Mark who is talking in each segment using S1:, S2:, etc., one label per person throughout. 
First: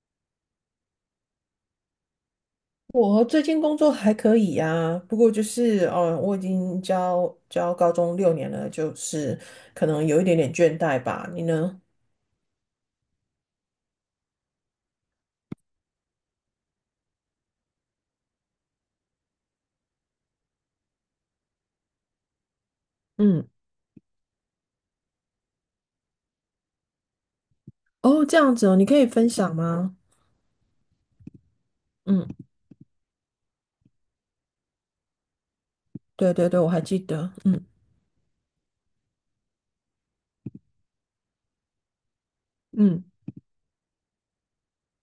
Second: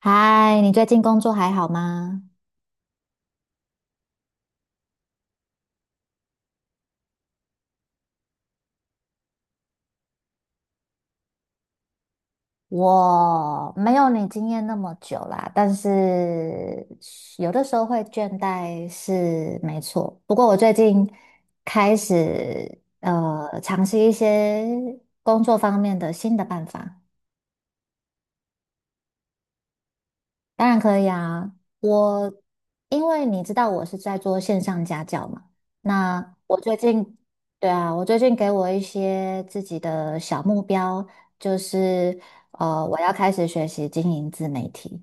S1: 嗨，你最近工作还好吗？
S2: 我最近工作还可以呀、不过就是哦，我已经教高中6年了，就是可能有一点点倦怠吧。你呢？
S1: 我没有你经验那么久啦，但是有的时候会倦怠是没错。不过我最近开始
S2: 嗯，
S1: 尝试一些工作方面的新的办法。
S2: 哦，这样子哦，你可以分享吗？
S1: 当然可以啊，
S2: 嗯，
S1: 我因为你知道我是在做线上家教嘛，
S2: 对
S1: 那
S2: 对对，
S1: 我
S2: 我
S1: 最
S2: 还记
S1: 近，
S2: 得。嗯
S1: 对啊，我最近给我一些自己的小目标，就是我
S2: 嗯，
S1: 要开始学习经营自媒体，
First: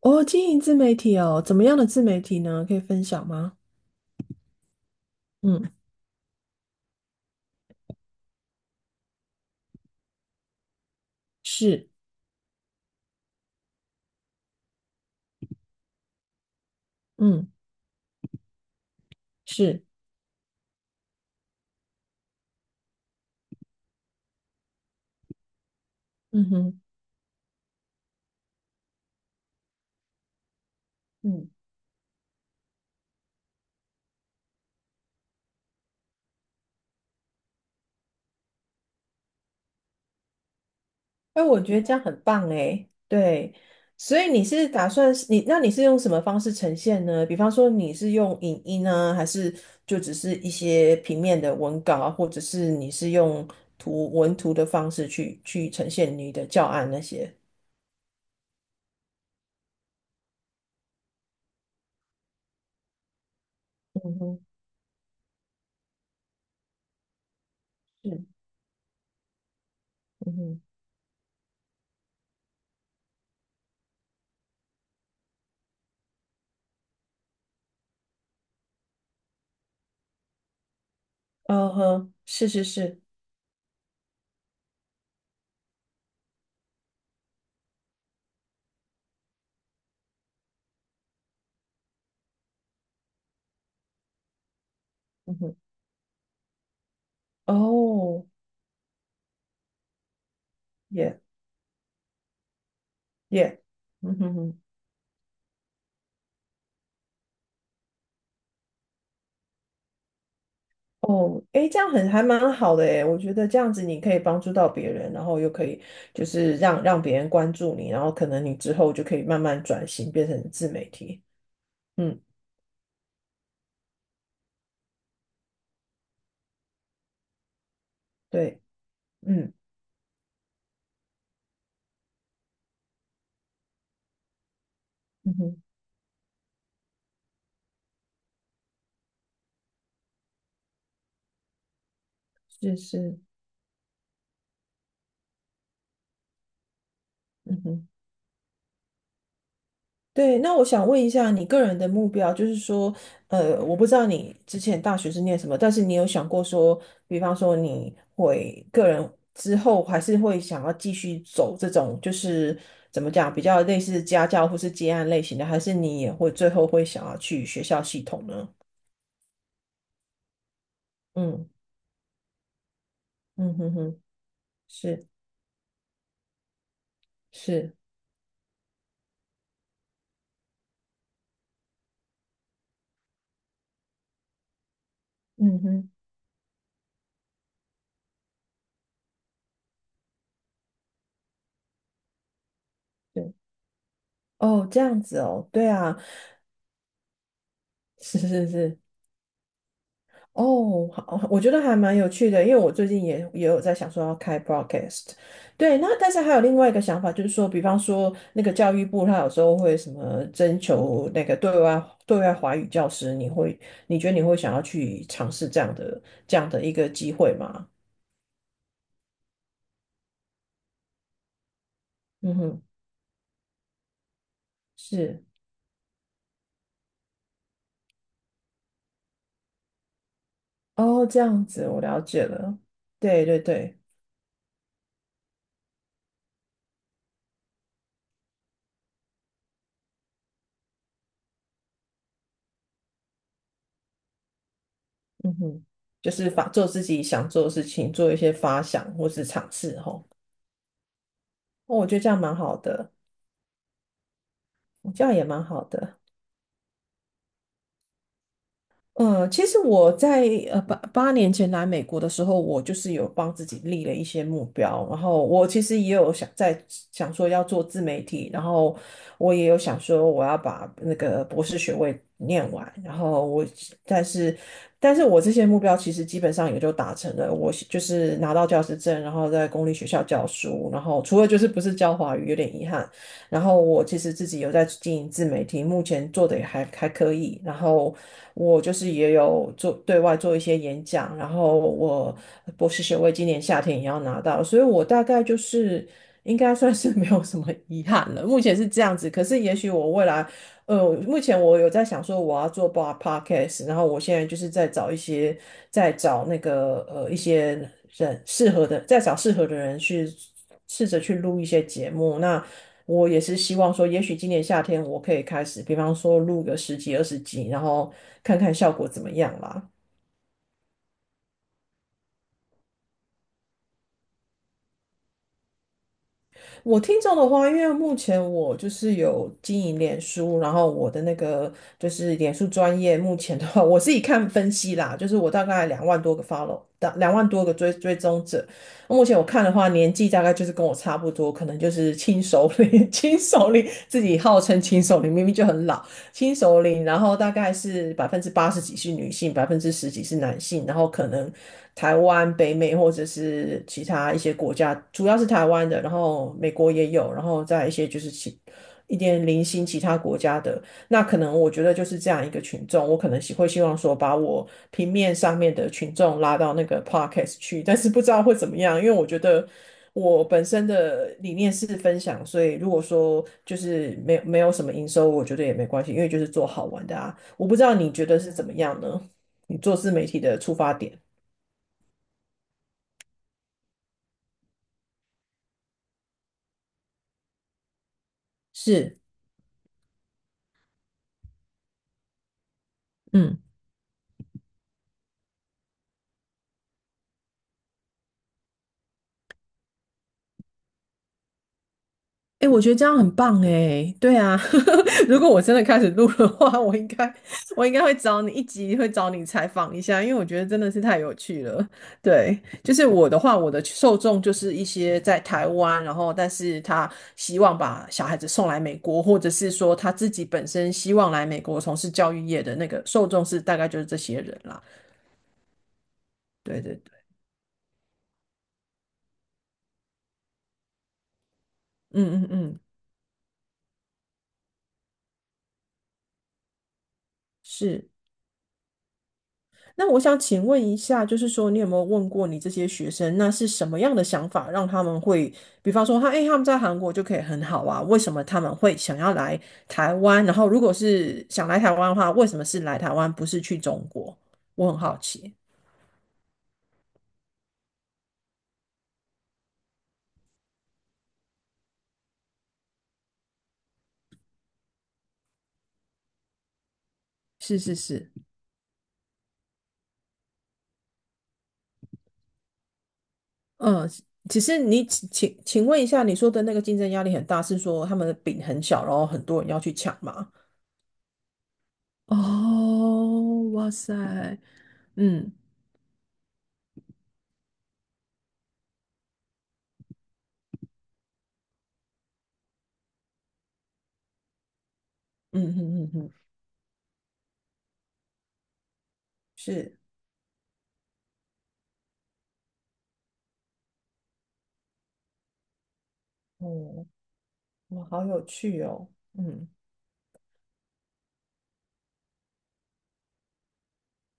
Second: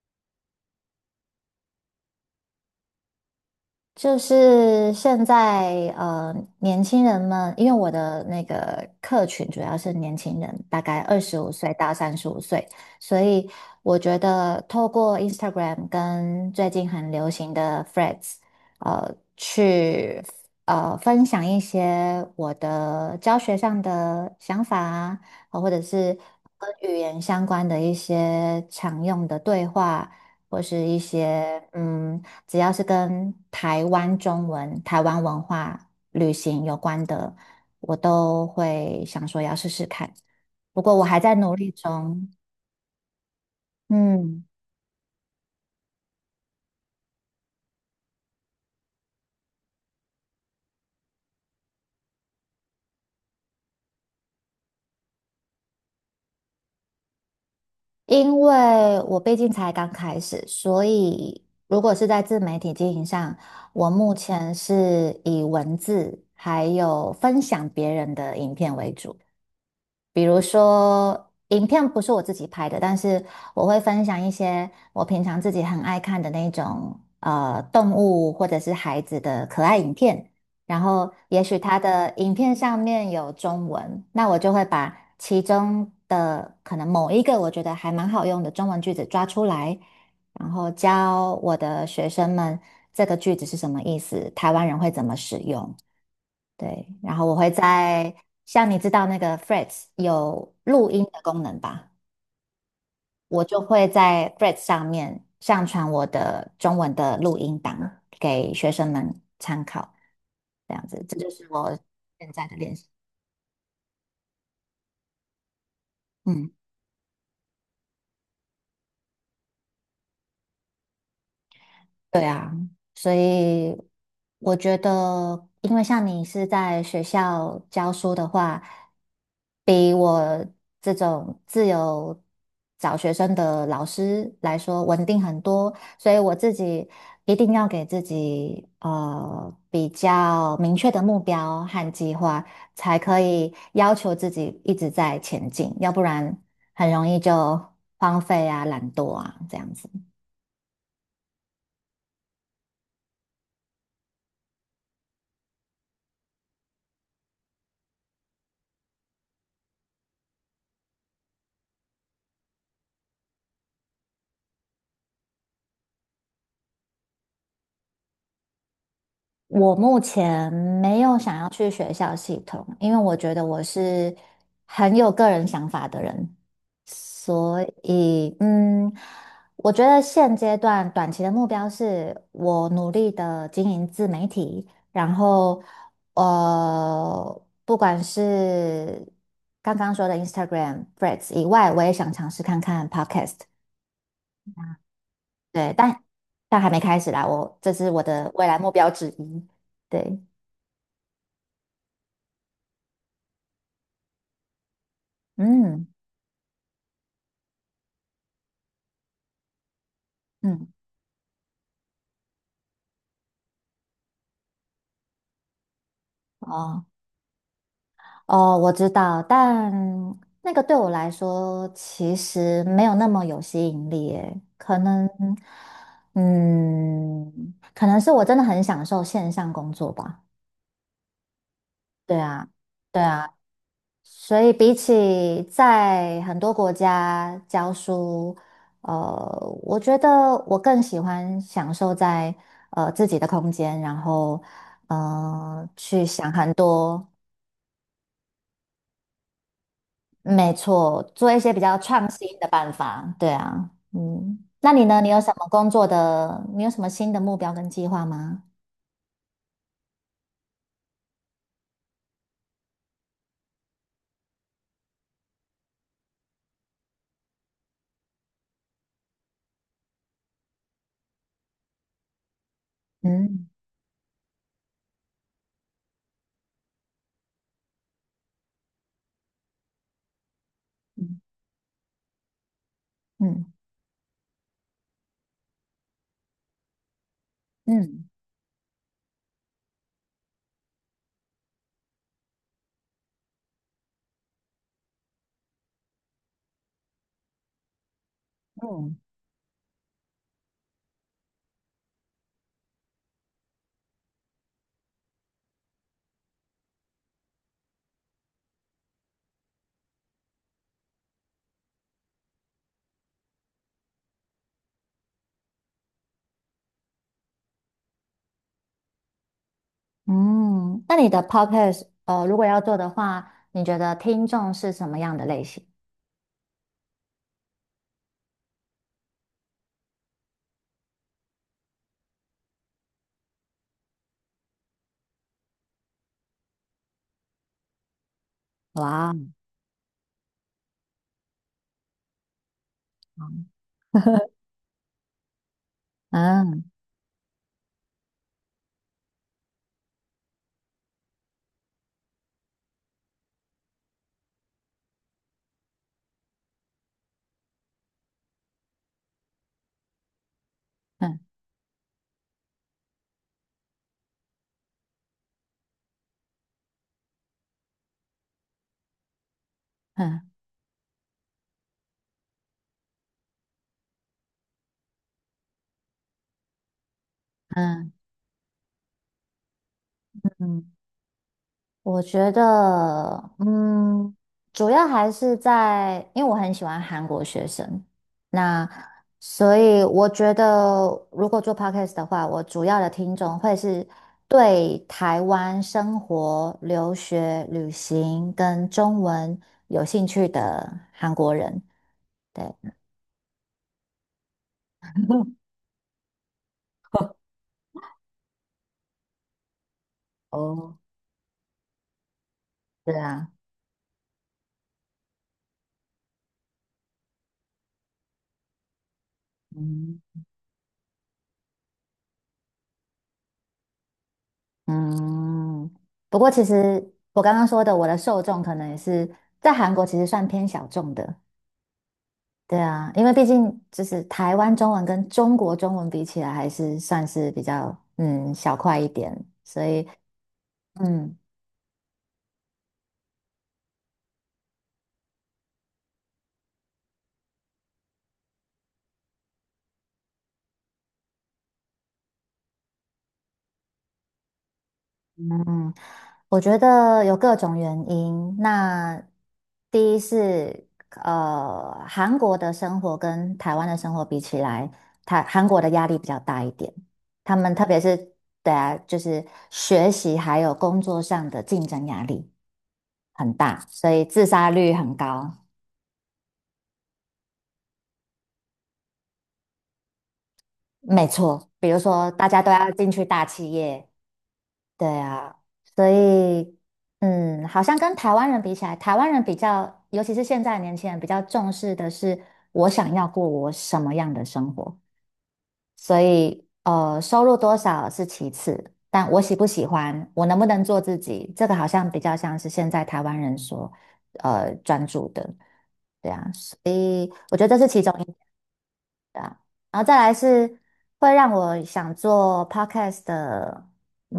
S2: 哦，经营自媒体哦，怎么样的自媒体呢？可以分享吗？
S1: 就是现
S2: 嗯，
S1: 在，年轻人们，因为我的那个客群主要是年轻人，大概25岁
S2: 是，
S1: 到35岁，所以我觉得透过 Instagram 跟最近很流
S2: 嗯
S1: 行的 Threads，
S2: 是，
S1: 去分享一些我的教学上的想法啊，或者是
S2: 嗯
S1: 跟
S2: 哼。
S1: 语言相关的一些常用的对话，或是一
S2: 嗯。
S1: 些。只要是跟台湾中文、台湾文化、旅行有关的，我都会想说要试试看。不过我还在
S2: 哎，
S1: 努
S2: 我
S1: 力
S2: 觉得这样很
S1: 中，
S2: 棒哎，对，所以你
S1: 嗯，
S2: 是打算是你，那你是用什么方式呈现呢？比方说你是用影音呢，还是就只是一些平面的文稿啊，或者是你是用图文图的方式去呈现你的教案那些？
S1: 因为我毕竟才刚开始，所以如果是在自媒体经营上，我目
S2: 嗯哼，
S1: 前是以文字还有分享别
S2: 是，
S1: 人
S2: 嗯
S1: 的影片为主。比如
S2: 哼，
S1: 说，影片不是我自己拍的，但是我会分享一些我平常自己很爱看的那种动物或者是孩子的可爱影片。然后，也许
S2: 嗯
S1: 它的
S2: 哼，
S1: 影
S2: 是
S1: 片
S2: 是
S1: 上
S2: 是，
S1: 面有中文，那我就会把其中的可能某一个我觉得还蛮好用的中文句子抓出来，然后教我的学生们这个句子是什么意思，台湾人会怎么使
S2: 嗯哼，
S1: 用。对，然后我会在，
S2: 哦，
S1: 像你知道那个 f r e a d s 有录音的
S2: 耶
S1: 功能吧，我就
S2: 耶，
S1: 会
S2: 嗯
S1: 在
S2: 哼
S1: f r e a d
S2: 哼。
S1: s 上面上传我的中文的录音档给学生们参考，这样子，这就
S2: 哦，
S1: 是
S2: 诶，
S1: 我
S2: 这样很还
S1: 现在
S2: 蛮
S1: 的练
S2: 好的
S1: 习。
S2: 诶，我觉得这样子你可以帮助到别人，然后又可以就
S1: 嗯。
S2: 是让别人关注你，然后可能你之后就可以慢慢转型变成自媒体。嗯，
S1: 对啊，所以我觉得，因为像你是在学校教书的
S2: 对，
S1: 话，
S2: 嗯
S1: 比我这种自由找学生的老师来说稳定
S2: 嗯
S1: 很
S2: 哼，
S1: 多，所以我自己一定要给自己比较明确的目标和计划，
S2: 是
S1: 才可
S2: 是，
S1: 以要求自己一直在前进，要不然很容易就
S2: 嗯哼。
S1: 荒废啊、懒惰啊这样子。
S2: 对，那我想问一下你个人的目标，就是说，我不知道你之前大学是念什么，但是你有想过说，比方说你会个人之后还是会想要继续走这种，就是怎么讲，比较类似家教或是接案类型的，还是你也会最后会想要去学校系统呢？
S1: 我目前没有想要
S2: 嗯
S1: 去学校系统，因为我觉得
S2: 嗯
S1: 我
S2: 哼哼，
S1: 是很
S2: 是
S1: 有个人想法的人，所
S2: 是，
S1: 以我觉得现阶段短期的目标是我努力的经营自媒体，然
S2: 嗯
S1: 后
S2: 哼，
S1: 不管是刚刚说的 Instagram、Threads 以外，我也想尝试看看
S2: 对，
S1: Podcast，
S2: 哦，这样子哦，对
S1: 对，
S2: 啊，
S1: 但还没开始啦，我这是我
S2: 是
S1: 的未
S2: 是
S1: 来目
S2: 是。
S1: 标之一，对，
S2: 哦，好，我觉得还蛮有趣的，因为我最近也有在想说要开 broadcast，对，
S1: 嗯。
S2: 那但是还有另外一个想法，就是说，比方说那个教育部，他有时候会什么征
S1: 嗯，
S2: 求那个对外华语教师，你觉得你会想要去尝试这样的一
S1: 哦
S2: 个机会吗？
S1: 哦，我知道，但那个对我来说其
S2: 嗯哼，
S1: 实没有那么有吸引力诶，可能，
S2: 是，
S1: 嗯，可能是我真的很享受线上工作吧。
S2: 哦，这样子我了
S1: 对
S2: 解
S1: 啊，
S2: 了，
S1: 对
S2: 对
S1: 啊，
S2: 对对，
S1: 所以比起在很多国家教书，呃，我觉得我更喜欢享受在自己的空间，然后
S2: 嗯哼，
S1: 去
S2: 就是
S1: 想
S2: 发
S1: 很
S2: 做自己
S1: 多，
S2: 想做的事情，做一些发想或是尝试，吼，
S1: 没错，做一些比较
S2: 哦，我觉得这
S1: 创
S2: 样
S1: 新
S2: 蛮
S1: 的
S2: 好
S1: 办
S2: 的。
S1: 法，对啊，那你呢？
S2: 这
S1: 你
S2: 样
S1: 有
S2: 也
S1: 什
S2: 蛮
S1: 么
S2: 好
S1: 工作
S2: 的。
S1: 的？你有什么新的目标跟计划吗？
S2: 其实我在八年前来美国的时候，我就是有帮自己立了一些目标，然后我其实也有想说要做自媒体，然后我也有想说我要把那个博士学位念完，然后我
S1: 嗯
S2: 但是我这些目标其实基本上也就达成了，我是就是拿到教师证，然后在公立学校教书，然后
S1: 嗯
S2: 除了就是不是教华语有点遗憾，然
S1: 嗯
S2: 后我其实自己有在经营自媒体，目前做的也还可以。然后
S1: 嗯
S2: 我就是也有做对外做一些演讲，然后我博士学位今年夏天也要拿到，所以我大概就是应该算是 没有什么遗憾了。目前是这
S1: 嗯
S2: 样子，可是也许我未来，目前我有在想说我要做 bar podcast，然后我现在就是在找一些，在找那个一些人适合的，在找适合的人去试着去录一些节目。那我也是希望说，也许今年夏天我可以开始，比方说录个10几、20集，然后看看效果怎么样啦。
S1: 嗯，那你的 podcast 如果要做的话，你觉得听众是什么样的类型？
S2: 我听众的话，因为目前我就是有经营脸书，然后我的那个就是脸书专业，目前的话，我自己看分析啦，就是我大概两万多个 follow，两万多个追踪者。目
S1: 哇，
S2: 前我看的话，年纪大概就是跟我差不多，可能就是轻熟龄，轻
S1: 嗯
S2: 熟龄 自己 号称轻熟龄，明明就很老。新首
S1: 嗯
S2: 领，然后大概是80几%是女性，10几%是男性，然后可能台湾、北美或者是其他一些国家，主要是台湾的，然后美国也有，然后再一些就是其一点零星其他国家的，那可
S1: 嗯
S2: 能我觉得就是这样一个群众，我可能希望说把我平面上面的群众拉到那个 podcast 去，但是不知道会怎么样，因为我觉得我本身的理念是分享，所以如果说就是没有什么营收，我觉得也没关系，因为就是做好玩的啊。我不知道你
S1: 嗯。
S2: 觉得是怎么样呢？你做自媒体的出
S1: 嗯
S2: 发点
S1: 我觉得，嗯，主要还是在，因为我很喜欢韩国学生，那
S2: 是，
S1: 所以我觉得，如果做 podcast 的话，我主要的听众
S2: 嗯。
S1: 会是对台湾生活、留学、旅行跟中文有兴趣的韩国人。对，
S2: 哎，我觉得这样很棒哎，对啊，如果我真的开始录的话，我应该会找你一集，会找你采访一下，因为我觉得真的
S1: 哦，
S2: 是太有趣了。对，就是
S1: 对
S2: 我的
S1: 啊，
S2: 话，我的受众就是一些在台湾，然后但是他希望把小孩子送来美国，或者是说他
S1: 嗯，
S2: 自己本身希望来美国从事教育业的那个受众是大概就是这些人啦。
S1: 嗯，不过其
S2: 对对
S1: 实
S2: 对，
S1: 我刚刚说的，我的受众可能也是在韩国，其实算偏小众的。
S2: 嗯嗯
S1: 对
S2: 嗯，
S1: 啊，因为毕竟就是台湾中文跟中国中文比起来，还是算是比较
S2: 是。
S1: 小块一点，所以
S2: 那我想请问一下，就
S1: 嗯
S2: 是说，你有没有问过你这些学生，那是什么样的想法让他们会，比方说他，诶，他们在韩国就可以很好啊，为什么他们会想要来台湾？然后，如果是想来台湾的话，为什么是来台湾，不是去中国？我很好奇。
S1: 嗯，我觉得有各种原因。那第一是韩国的生活跟台湾的生活比起来，韩国的压力比较大一点，他们
S2: 是
S1: 特
S2: 是
S1: 别
S2: 是，
S1: 是对啊，就是学习还有工作上的竞争压力很大，
S2: 嗯，
S1: 所以自
S2: 只
S1: 杀
S2: 是
S1: 率
S2: 你
S1: 很
S2: 请请
S1: 高。
S2: 请问一下，你说的那个竞争压力很大，是说他们的饼很小，然后很多人要去抢吗？
S1: 没错，比如说大家都要进去大企
S2: 哦，哇
S1: 业，
S2: 塞，
S1: 对
S2: 嗯。
S1: 啊，所以好像跟台湾人比起来，台湾人比较，尤其是现在的年轻人比较重视的是我想要过我什么样的生活，
S2: 嗯嗯嗯
S1: 所
S2: 嗯，
S1: 以收入多少是其次，但我喜不喜
S2: 是，
S1: 欢，我能不能做自己，这个好像比较像是现在台湾人所专注的，对啊，所
S2: 哦。
S1: 以我觉得这是其
S2: 哇，
S1: 中
S2: 好有
S1: 一。
S2: 趣哦。
S1: 对啊，
S2: 嗯，
S1: 然后再来是会让我想做 podcast 的，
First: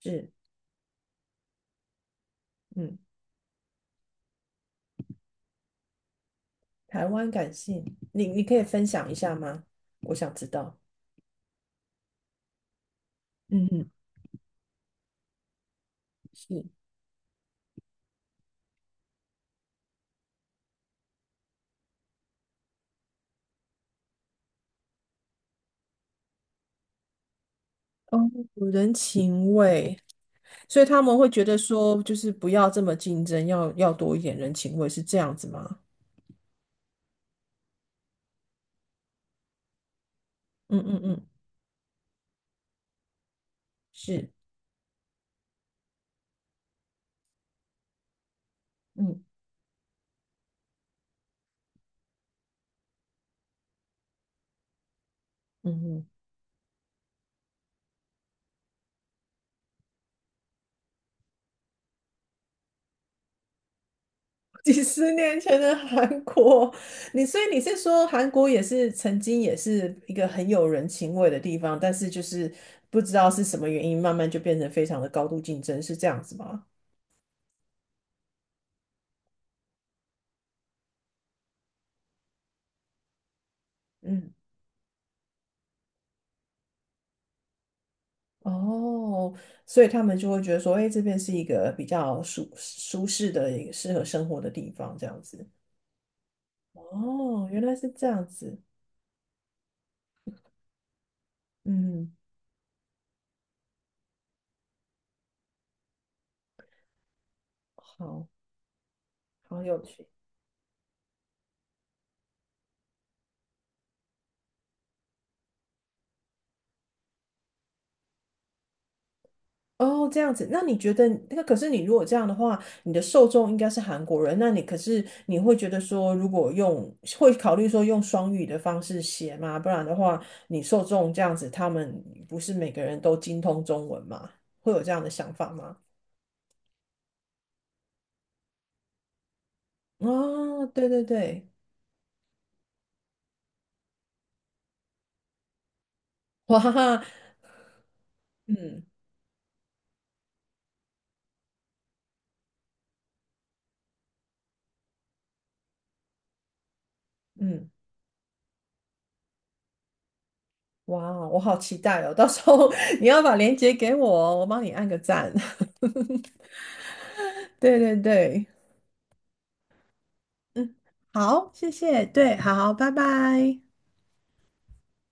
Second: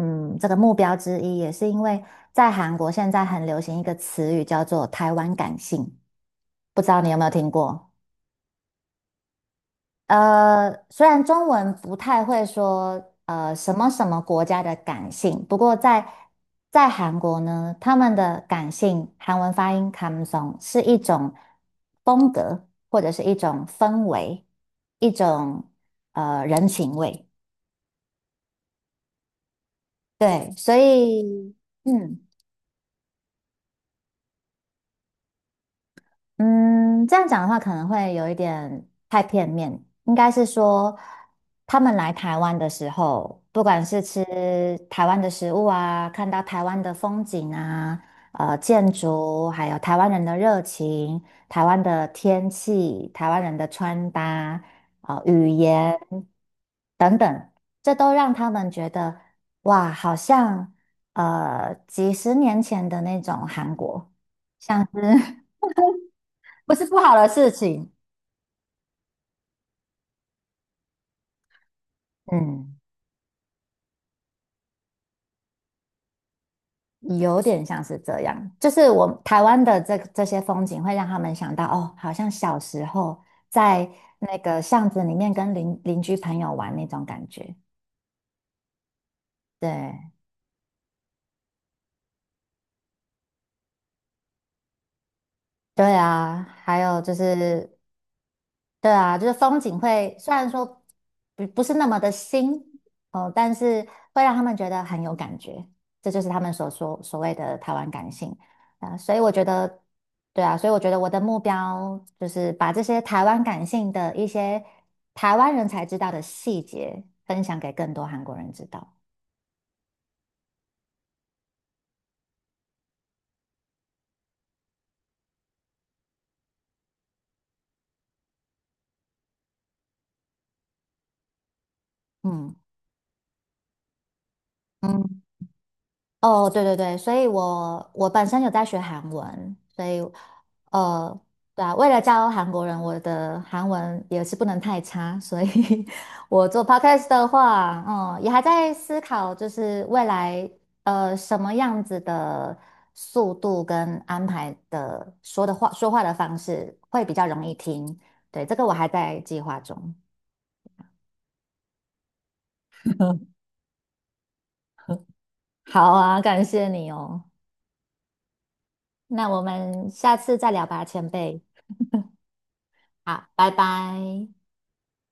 S2: 是，
S1: 这个目标之一，也是因为在韩国
S2: 嗯，
S1: 现在很流行一个词语叫做"台湾感性"，不知道
S2: 台
S1: 你有没有
S2: 湾
S1: 听
S2: 感
S1: 过？
S2: 性，你可以分享一下吗？我想知道。
S1: 虽然中文不太会说
S2: 嗯
S1: 什么
S2: 嗯，
S1: 什么国家的感性，不过在
S2: 是
S1: 在韩国呢，他们的感性韩文发音 comes o 성是一种风格，或者是一种氛围，一种人情味。
S2: 哦，人情味，
S1: 对，所
S2: 所以他们会觉
S1: 以，
S2: 得说，就
S1: 嗯。
S2: 是不要这么竞争，要多一点人情味，是这样子吗？
S1: 嗯，这样讲的话可能会有一点太片面，应该是
S2: 嗯
S1: 说
S2: 嗯嗯，
S1: 他们来台湾的时候，不管是吃
S2: 是，
S1: 台湾的食物啊，看到台湾的风景啊，建
S2: 嗯。
S1: 筑，还有台湾人的热情、台湾的天气、台湾人的穿搭、啊、语
S2: 嗯
S1: 言
S2: 嗯。
S1: 等等，这都让他们觉得哇，好像几十年前的那种韩国，
S2: 几
S1: 像
S2: 十
S1: 是
S2: 年 前的韩国，
S1: 不是不好
S2: 你
S1: 的
S2: 所
S1: 事
S2: 以你是
S1: 情，
S2: 说韩国也是曾经也是一个很有人情味的地方，但是就是
S1: 嗯，
S2: 不知道是什么原因，慢慢就变成非常的高度竞争，是这样子吗？
S1: 有点像是这样，就是我台湾的这些风景会让他们想到，哦，好像小时候在
S2: 嗯，
S1: 那个巷子里面跟邻居朋友玩那种感觉。
S2: 哦，所以他
S1: 对，
S2: 们就会觉得说，哎，这边是一个比较适的、一个适合生活的地方，这样子。
S1: 对啊，还有就
S2: 哦，原来
S1: 是
S2: 是这样子，
S1: 对啊，就是风景会虽然说不是那么的
S2: 嗯，
S1: 新哦，但是会让他们觉得很有感觉，这就是他们所谓的台湾感
S2: 好
S1: 性啊。所以我觉
S2: 好有
S1: 得，
S2: 趣。
S1: 对啊，所以我觉得我的目标就是把这些台湾感性的一些台湾人才知道的细节分享给更多韩国人知道。
S2: 哦，这样子，那你觉得那可是你如果这样的话，你的受众应该是韩国人，那你可是你会觉得说，如果用会考虑说用双语的方式写吗？不然的话，你受众这样子，他们不是
S1: 嗯
S2: 每个人都精通中文吗？会有这样的
S1: 嗯。
S2: 想法吗？
S1: 哦，对对对，所以我本身有在学韩文，所以
S2: 哦，对对
S1: 呃，
S2: 对，
S1: 对啊，为了教韩国人，我的韩文也是不能太差，所以 我做
S2: 哇，
S1: podcast 的话，也还在
S2: 嗯
S1: 思考，就是未来什么样子的速度跟安排的说话的方式会比较容易
S2: 嗯，
S1: 听，对，这个我还在计划中。
S2: 哇哦，我好期待哦！到时候 你要把 链接给我哦我帮你按个赞。
S1: 好啊，感谢你哦，
S2: 对对对。
S1: 那我们下次再聊
S2: 嗯，
S1: 吧，前辈。
S2: 好，谢谢，对，好，拜
S1: 好，拜
S2: 拜。
S1: 拜。